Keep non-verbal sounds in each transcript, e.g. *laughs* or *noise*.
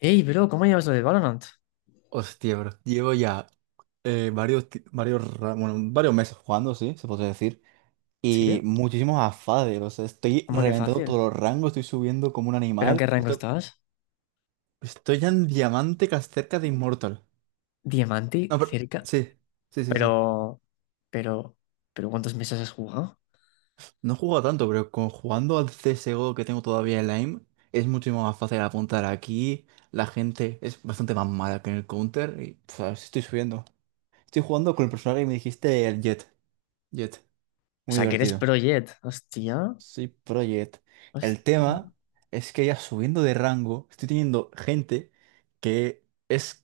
Ey, bro, ¿cómo llevas lo de Valorant? Hostia, bro. Llevo ya varios meses jugando, sí, se puede decir. Y Sí, muchísimos afades. O sea, estoy ¿cómo que reventando fácil? todos los rangos, estoy subiendo como un ¿Pero en qué animal. rango estabas? Estoy ya en diamante cerca de Immortal. Diamante, No, pero, cerca. sí, sí, sí. Pero, pero, pero ¿cuántos meses has jugado? No he jugado tanto, pero con, jugando al CSGO que tengo todavía en la aim, es muchísimo más fácil apuntar aquí. La gente es bastante más mala que en el counter. Y, pf, estoy subiendo. Estoy jugando con el personaje que me dijiste, el Jet. Jet. O Muy sea, que eres divertido. pro Jet. Hostia, Sí, Project. El hostia. tema es que ya subiendo de rango, estoy teniendo gente que es,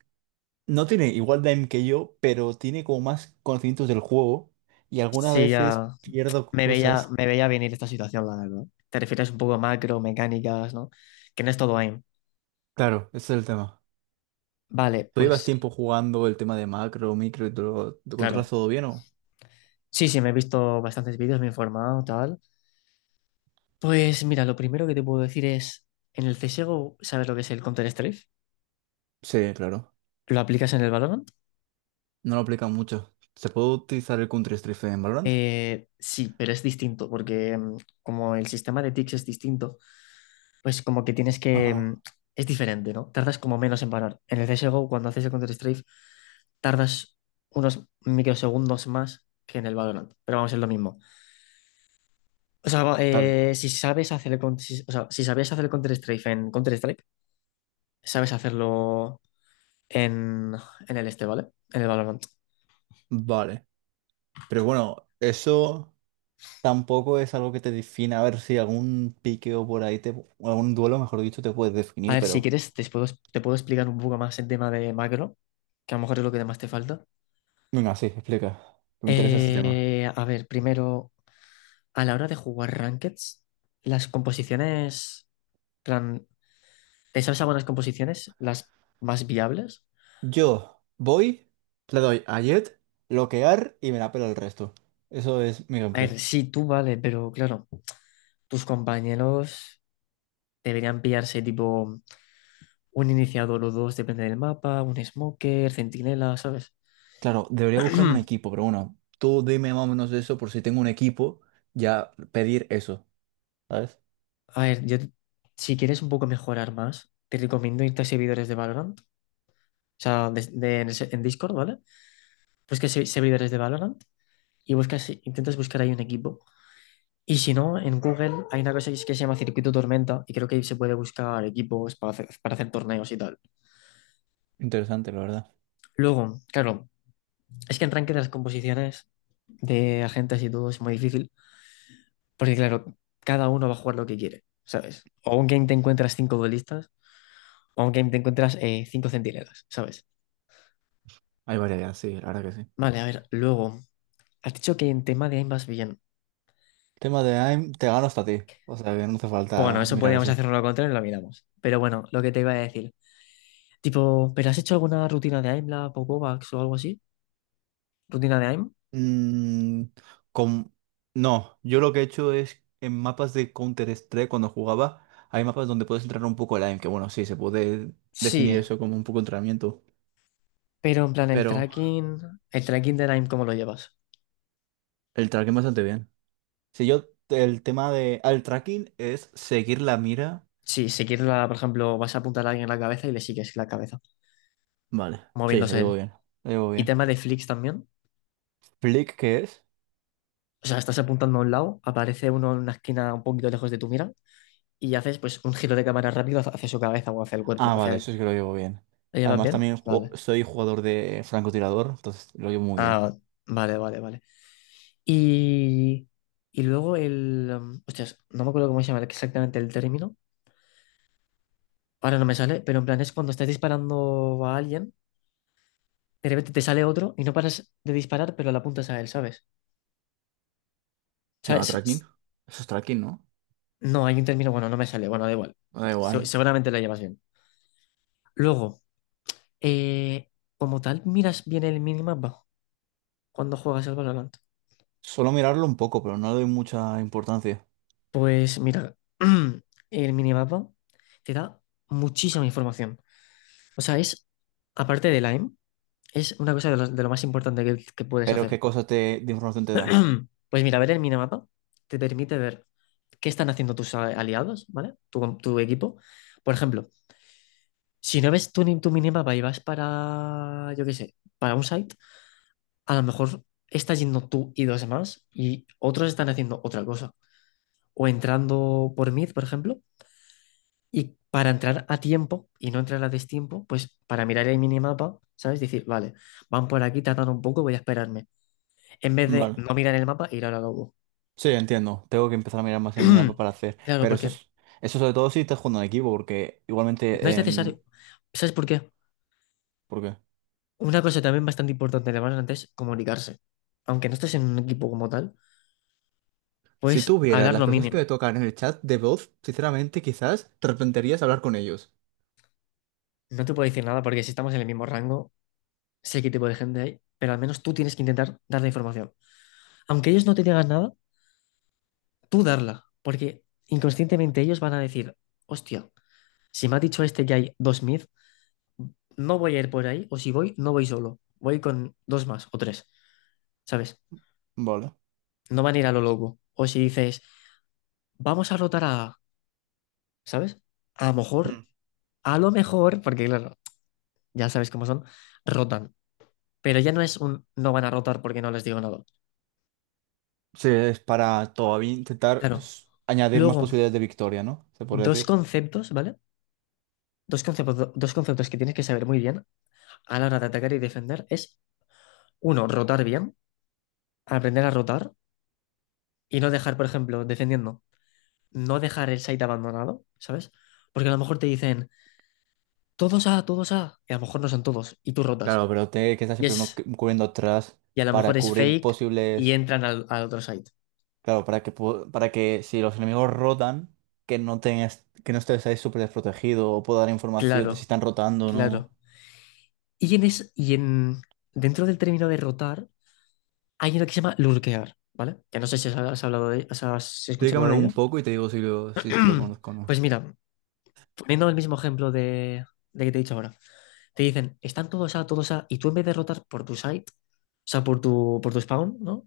no tiene igual de aim que yo, pero tiene como más conocimientos del juego y algunas Sí, veces ya pierdo me veía, cosas. me veía venir esta situación, la verdad. Te refieres un poco a macro, mecánicas, ¿no? Que no es todo aim. Claro, ese es el tema. Vale, ¿Tú llevas pues, tiempo jugando el tema de macro, micro y todo? ¿Lo controlas claro. todo bien o? Sí, sí, me he visto bastantes vídeos, me he informado, tal. Pues mira, lo primero que te puedo decir es, en el CSGO, ¿sabes lo que es el Counter-Strike? Sí, claro. ¿Lo aplicas en el Valorant? No lo aplican mucho. ¿Se puede utilizar el Counter-Strike en Valorant? Sí, pero es distinto, porque como el sistema de ticks es distinto, pues como que tienes que. Ajá. Es diferente, ¿no? Tardas como menos en parar. En el CSGO, cuando haces el Counter-Strike, tardas unos microsegundos más que en el Valorant, pero vamos, es lo mismo. O sea, Está bien. Si sabes hacer si sabías hacer el Counter-Strike en Counter-Strike, sabes hacerlo en, en el este, ¿vale? En el Valorant. Vale. Pero bueno, eso. Tampoco es algo que te defina. A ver si algún piqueo por ahí, te, o algún duelo, mejor dicho, te puedes A definir, ver, si pero... quieres, te puedo explicar un poco más el tema de macro, que a lo mejor es lo que más te falta. Venga, sí, explica. Me interesa este tema. A ver, primero, a la hora de jugar Rankeds, las composiciones, plan, ¿te sabes algunas composiciones, las más viables? Yo voy, le doy a Jet, bloquear y me la pela el resto. Eso es mi A ver, gameplay. sí, tú vale, pero claro, tus compañeros deberían pillarse tipo un iniciador o dos, depende del mapa, un smoker, centinela, ¿sabes? Claro, debería buscarme un equipo, *clears throat* pero bueno, tú dime más o menos eso por si tengo un equipo, ya pedir eso, ¿sabes? A ver, yo, si quieres un poco mejorar más, te recomiendo irte a servidores de Valorant. O sea, en Discord, ¿vale? Buscas servidores líderes de Valorant y buscas, intentas buscar ahí un equipo. Y si no, en Google hay una cosa que se llama circuito tormenta y creo que ahí se puede buscar equipos para hacer, torneos y tal. Interesante, la verdad. Luego, claro, es que en ranking de las composiciones de agentes y todo es muy difícil porque, claro, cada uno va a jugar lo que quiere, ¿sabes? O un game te encuentras cinco duelistas o un game te encuentras cinco centinelas, ¿sabes? Hay variedad, sí, la verdad que sí. Vale, a ver, luego, has dicho que en tema de aim vas bien. Tema de AIM, te gano hasta a ti. O sea que no hace Bueno, falta eso mirar podríamos eso. hacerlo lo contrario y lo miramos. Pero bueno, lo que te iba a decir. Tipo, ¿pero has hecho alguna rutina de AIM, la Popovax o algo así? ¿Rutina de AIM? Mm, con... No, yo lo que he hecho es en mapas de Counter-Strike cuando jugaba, hay mapas donde puedes entrar un poco online, que bueno, sí, se puede Sí, definir eso como un poco entrenamiento, pero en plan el pero tracking, el tracking del AIM, ¿cómo lo llevas? el tracking bastante bien. Si yo, el tema de... al tracking es seguir la mira. Sí, si quieres, por ejemplo, vas a apuntar a alguien en la cabeza y le sigues la cabeza, Vale, sí, lo moviéndose llevo él. bien, lo llevo Y bien. tema de flicks también. Flick, ¿qué es? O sea, estás apuntando a un lado, aparece uno en una esquina un poquito lejos de tu mira y haces pues un giro de cámara rápido hacia su cabeza o hacia el Ah, cuerpo, hacia vale, él. eso sí que lo llevo bien. ¿Lo llevas Además bien? también Vale. soy jugador de francotirador, entonces lo llevo muy bien. Ah, vale, vale, vale. Y, y luego hostias, no me acuerdo cómo se llama exactamente el término. Ahora no me sale, pero en plan es cuando estás disparando a alguien, de repente te sale otro y no paras de disparar, pero la apuntas a él, ¿sabes? O ¿Se sea, llama tracking? Eso es tracking, ¿no? no, hay un término, bueno, no me sale, bueno, da igual. Da Se- igual. seguramente lo llevas bien. Luego, eh, como tal, miras bien el minimapa cuando juegas el Valorant. Solo mirarlo un poco, pero no le doy mucha importancia. Pues mira, *clears throat* el minimapa te da muchísima información. O sea, es, aparte del aim. Es una cosa de lo más importante que puedes Pero ¿qué hacer. cosa te, de información te da? *clears throat* Pues mira, ver el minimapa te permite ver qué están haciendo tus aliados, ¿vale? Tu equipo. Por ejemplo, si no ves tu, ni- tu minimapa y vas para, yo qué sé, para un site, a lo mejor estás yendo tú y dos más y otros están haciendo otra cosa. O entrando por mid, por ejemplo, y para entrar a tiempo y no entrar a destiempo, pues para mirar el minimapa, ¿sabes? Decir, vale, van por aquí, tratan un poco, voy a esperarme, en vez de Vale. no mirar el mapa e ir a la lobo. Sí, entiendo. Tengo que empezar a mirar más el mapa *clears throat* para hacer. Claro, Pero eso porque es, eso sobre todo si estás jugando en equipo, porque no es igualmente necesario. en... ¿Sabes por qué? ¿Por qué? Una cosa también bastante importante de Valorant es comunicarse. Aunque no estés en un equipo como tal, Si puedes tú vieras hablar las lo personas que mínimo. me tocan en el chat de voz, sinceramente quizás te arrepentirías de hablar con ellos. No te puedo decir nada porque si estamos en el mismo rango, sé qué tipo de gente hay, pero al menos tú tienes que intentar dar la información. Aunque ellos no te digan nada, tú darla, porque inconscientemente ellos van a decir, hostia, si me ha dicho este que hay dos mid, no voy a ir por ahí, o si voy, no voy solo, voy con dos más o tres, ¿sabes? Vale. No van a ir a lo loco. O si dices, vamos a rotar a, ¿sabes? A lo mejor, Mm. Porque claro, ya sabes cómo son, rotan. Pero ya no es un no van a rotar porque no les digo nada. Sí, es para todavía intentar Claro. Añadir más Luego, posibilidades de victoria, ¿no? Se podría dos decir. conceptos, ¿vale? Dos conceptos que tienes que saber muy bien a la hora de atacar y defender es, uno, rotar bien, aprender a rotar y no dejar, por ejemplo, defendiendo, no dejar el site abandonado, ¿sabes? Porque a lo mejor te dicen, todos A, todos A, y a lo mejor no son todos, y tú rotas. Claro, pero te que estar Y siempre uno es, cubriendo atrás y a lo mejor para es cubrir fake y posibles... entran al otro site. Claro, para que, para que si los enemigos rotan, que no tengas, que no estés ahí súper desprotegido o pueda dar información de si Claro, están rotando o no. claro. Y en dentro del término de rotar hay uno que se llama lurkear, ¿vale? Que no sé si has escuchado Explícamelo de un ello. poco y te digo si lo, si lo *clears throat* conozco o no. Pues mira, poniendo el mismo ejemplo de que te he dicho ahora. Te dicen, están todos A, todos A, y tú en vez de rotar por tu site, o sea, por tu spawn, ¿no?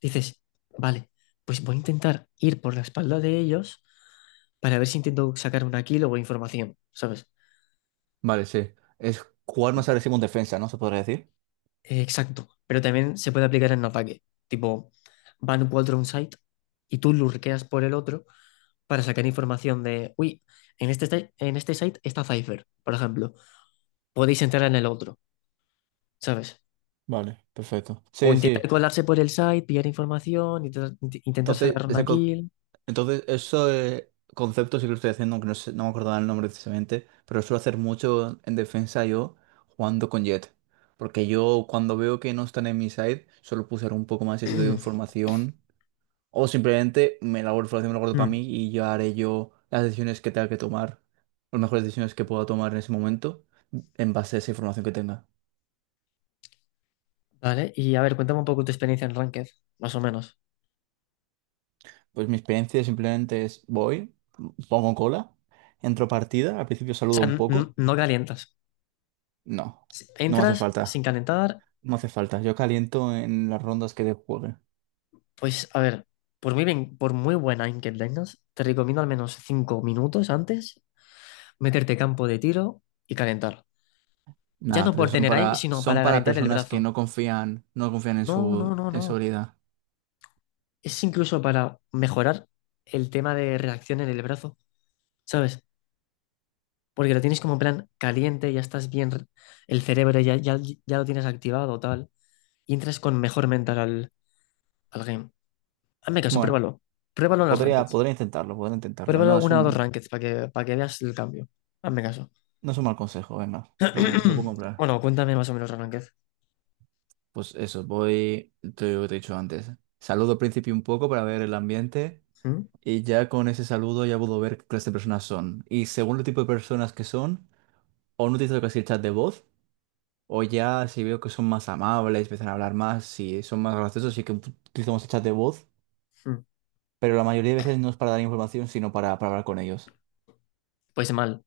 Dices, vale, pues voy a intentar ir por la espalda de ellos para ver si intento sacar una kill o información, ¿sabes? Vale, sí. Es jugar más agresivo en defensa, ¿no? ¿Se podría decir? Exacto, pero también se puede aplicar en ataque. Tipo, van cuatro a un site y tú lurqueas por el otro para sacar información de, uy, en este site está Cypher, por ejemplo. Podéis entrar en el otro, ¿sabes? Vale, perfecto. O Sí, sí. intentar colarse por el site, pillar información, intentar Entonces, sacar una ese co- kill. entonces eso concepto sí que lo estoy haciendo, aunque no me acordaba el nombre precisamente, pero suelo hacer mucho en defensa yo jugando con Jet. Porque yo cuando veo que no están en mi side, solo puedo usar un poco más y así doy *clears throat* información. O simplemente me la guardo para Hmm. mí y yo haré yo las decisiones que tenga que tomar, las mejores decisiones que pueda tomar en ese momento, en base a esa información que tenga. Vale, y a ver, cuéntame un poco tu experiencia en Ranked, más o menos. Pues mi experiencia simplemente es voy, pongo cola, entro partida, al principio O sea, saludo un poco. no calientas. No, no me hace Entras sin falta. calentar. No me hace falta. Yo caliento en las rondas que de juegue. Pues a ver, por muy bien, por muy buena aim que tengas, te recomiendo al menos 5 minutos antes meterte campo de tiro y calentar. Ya Nada, no pero por son tener aim, para, sino son para para calentar el personas que brazo. no confían, no confían No, no, no, en su no. habilidad. Es incluso para mejorar el tema de reacción en el brazo, ¿sabes? Porque lo tienes como en plan caliente, ya estás bien, el cerebro ya lo tienes activado, tal, y entras con mejor mental al game. Hazme caso, Bueno, pruébalo. Pruébalo en las podría, rankeds. podría intentarlo, podría intentarlo. Pruébalo No es una o dos un, rankeds para que veas el cambio. Hazme caso. no es un mal consejo, venga, te lo puedo *clears throat* comprar. Bueno, cuéntame más o menos, Arranquez. Pues eso, voy, te lo he dicho antes. Saludo al principio un poco para ver el ambiente ¿Mm? y ya con ese saludo ya puedo ver qué clase de personas son. Y según el tipo de personas que son, o no utilizo casi el chat de voz, o ya si veo que son más amables, empiezan a hablar más, si son más graciosos, sí que utilizamos el chat de voz, ¿Mm? pero la mayoría de veces no es para dar información, sino para hablar con ellos. Pues mal.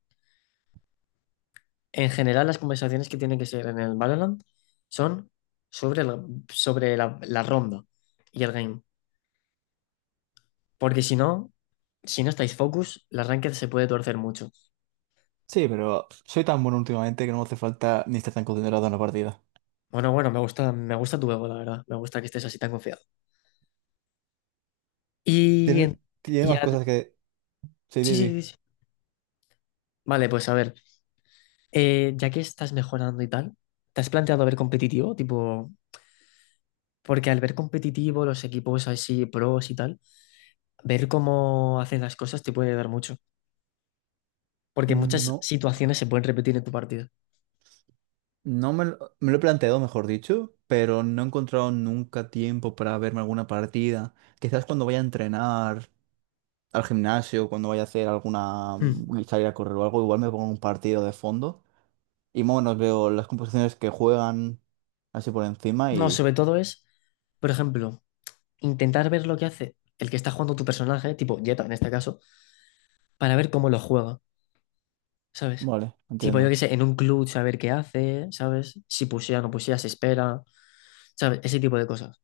En general, las conversaciones que tienen que ser en el Valorant son sobre la ronda y el game. Porque si no, estáis focus, la Ranked se puede torcer mucho. Sí, pero soy tan bueno últimamente que no me hace falta ni estar tan concentrado en la partida. Bueno, bueno, me gusta tu ego, la verdad. Me gusta que estés así tan confiado. Y, en- Tiene, tiene y más al- cosas que... Sí, sí, Didi. sí, sí, sí. Vale, pues a ver. Ya que estás mejorando y tal, ¿te has planteado ver competitivo? Tipo, porque al ver competitivo, los equipos así, pros y tal. Ver cómo hacen las cosas te puede dar mucho, porque muchas No, situaciones se pueden repetir en tu partida. no me lo, me lo he planteado, mejor dicho, pero no he encontrado nunca tiempo para verme alguna partida. Quizás cuando vaya a entrenar al gimnasio, cuando vaya a hacer alguna Mm. Salir a correr o algo, igual me pongo un partido de fondo y más o menos veo las composiciones que juegan así por encima No, y sobre todo es, por ejemplo, intentar ver lo que hace el que está jugando tu personaje, tipo Jetta en este caso, para ver cómo lo juega, ¿sabes? vale, Tipo, yo qué entiendo. sé, en un club saber qué hace, ¿sabes? Si pusea, no pusea, se espera, ¿sabes? Ese tipo de cosas.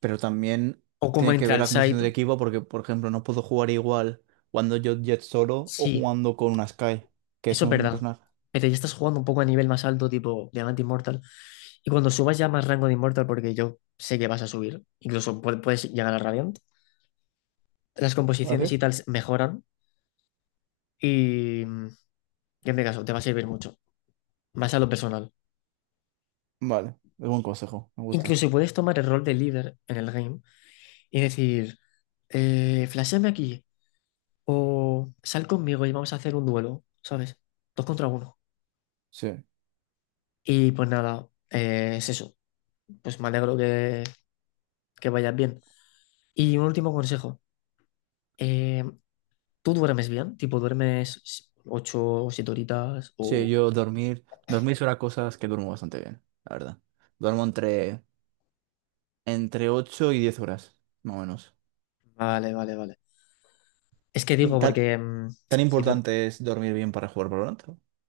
Pero también O cómo tiene que entra ver al la composición site. del equipo porque, por ejemplo, no puedo jugar igual cuando yo Jet solo o Sí, jugando con una Sky, que es eso es un verdad. personaje. Pero ya estás jugando un poco a nivel más alto, tipo Diamante Immortal. Y cuando subas ya más rango de Immortal, porque yo sé que vas a subir, incluso puedes llegar a Radiant, las composiciones y tal mejoran y, mm, y en mi caso te va a servir mucho, más a lo personal. Vale, es buen consejo, me gusta. Incluso si puedes tomar el rol de líder en el game y decir, flashéame aquí o sal conmigo y vamos a hacer un duelo, ¿sabes? Dos contra uno. Sí. Y pues nada, es eso. Pues me alegro que vayas bien. Y un último consejo. Eh, ¿Tú duermes bien? Tipo, ¿duermes 8 o 7 horitas? Sí, O... yo dormir, dormir son las cosas que duermo bastante bien, la verdad. Duermo entre, entre 8 y 10 horas, más o menos. Vale, vale, vale. Es que Y digo, ¿Tan, porque tan si duer- importante es dormir bien para jugar Valorant?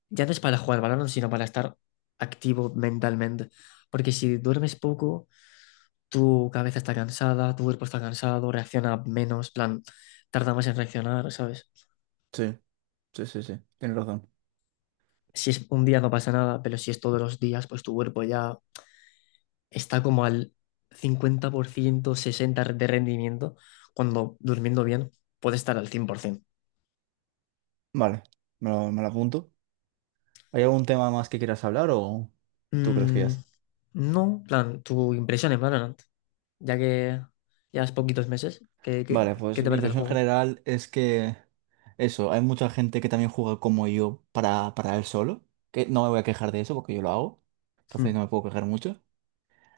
ya no es para jugar balón, sino para estar activo mentalmente. Porque si duermes poco, tu cabeza está cansada, tu cuerpo está cansado, reacciona menos, plan, tarda más en reaccionar, ¿sabes? Sí, sí, sí, tienes razón. Si es un día no pasa nada, pero si es todos los días, pues tu cuerpo ya está como al 50%, 60% de rendimiento, cuando durmiendo bien puede estar al 100%. Vale, me lo apunto. ¿Hay algún tema más que quieras hablar o tú crees que ya? Mm, no, plan, tu impresión en Valorant, ya que llevas poquitos meses, ¿qué, qué- Vale, qué pues te mi parece el impresión juego? general es que eso, hay mucha gente que también juega como yo para él solo, que no me voy a quejar de eso porque yo lo hago, entonces Mm. no me puedo quejar mucho.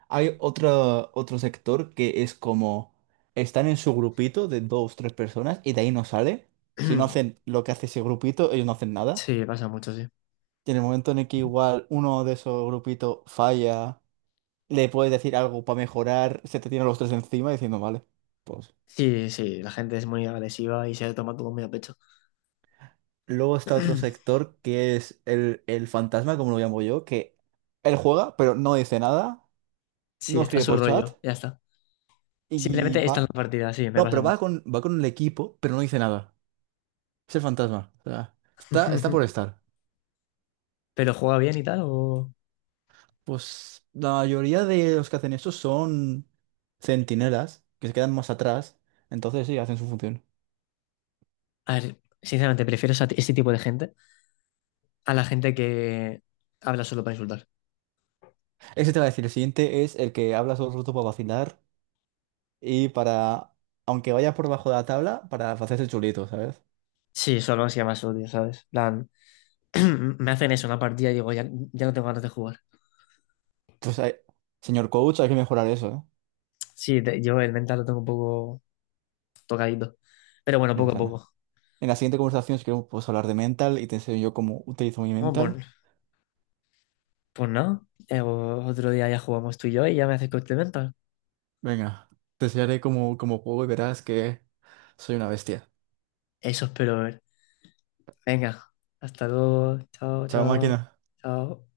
Hay otro, otro sector que es como están en su grupito de dos, tres personas y de ahí no sale. Si no hacen *clears throat* lo que hace ese grupito, ellos no hacen nada. Sí, pasa mucho, sí. Y en el momento en el que igual uno de esos grupitos falla, le puedes decir algo para mejorar, se te tienen los tres encima diciendo, vale, pues Sí, sí, la gente es muy agresiva y se toma todo muy a pecho. luego está otro *clears throat* sector que es el fantasma, como lo llamo yo, que él juega, pero no dice nada, Sí, no está escribe su por chat rollo, ya está. y Simplemente está en va. la partida, sí, me No, pasa pero mucho. Va con el equipo, pero no dice nada. Es el fantasma. O sea, está, está por *laughs* estar. ¿Pero juega bien y tal? O... Pues la mayoría de los que hacen eso son centinelas, que se quedan más atrás. Entonces sí, hacen su función. A ver, sinceramente, prefiero ese tipo de gente a la gente que habla solo para insultar. Ese te va a decir, el siguiente es el que habla todo el rato para vacilar y para, aunque vaya por bajo de la tabla, para hacerse el chulito, ¿sabes? Sí, solo así más odio, ¿sabes? *clears throat* me hacen eso, una partida y digo, ya, ya no tengo ganas de jugar. Pues, hay- señor coach, hay que mejorar eso, ¿eh? Sí, yo el mental lo tengo un poco tocadito. Pero bueno, No poco a pasa nada. poco. En la siguiente conversación, si queremos, podemos hablar de mental y te enseño yo cómo utilizo mi No, mental. pues no. Otro día ya jugamos tú y yo y ya me haces coste mental. Venga, te enseñaré cómo, cómo juego y verás que soy una bestia. Eso espero ver. Venga, hasta luego. Chao, Chao, máquina. chao, chao.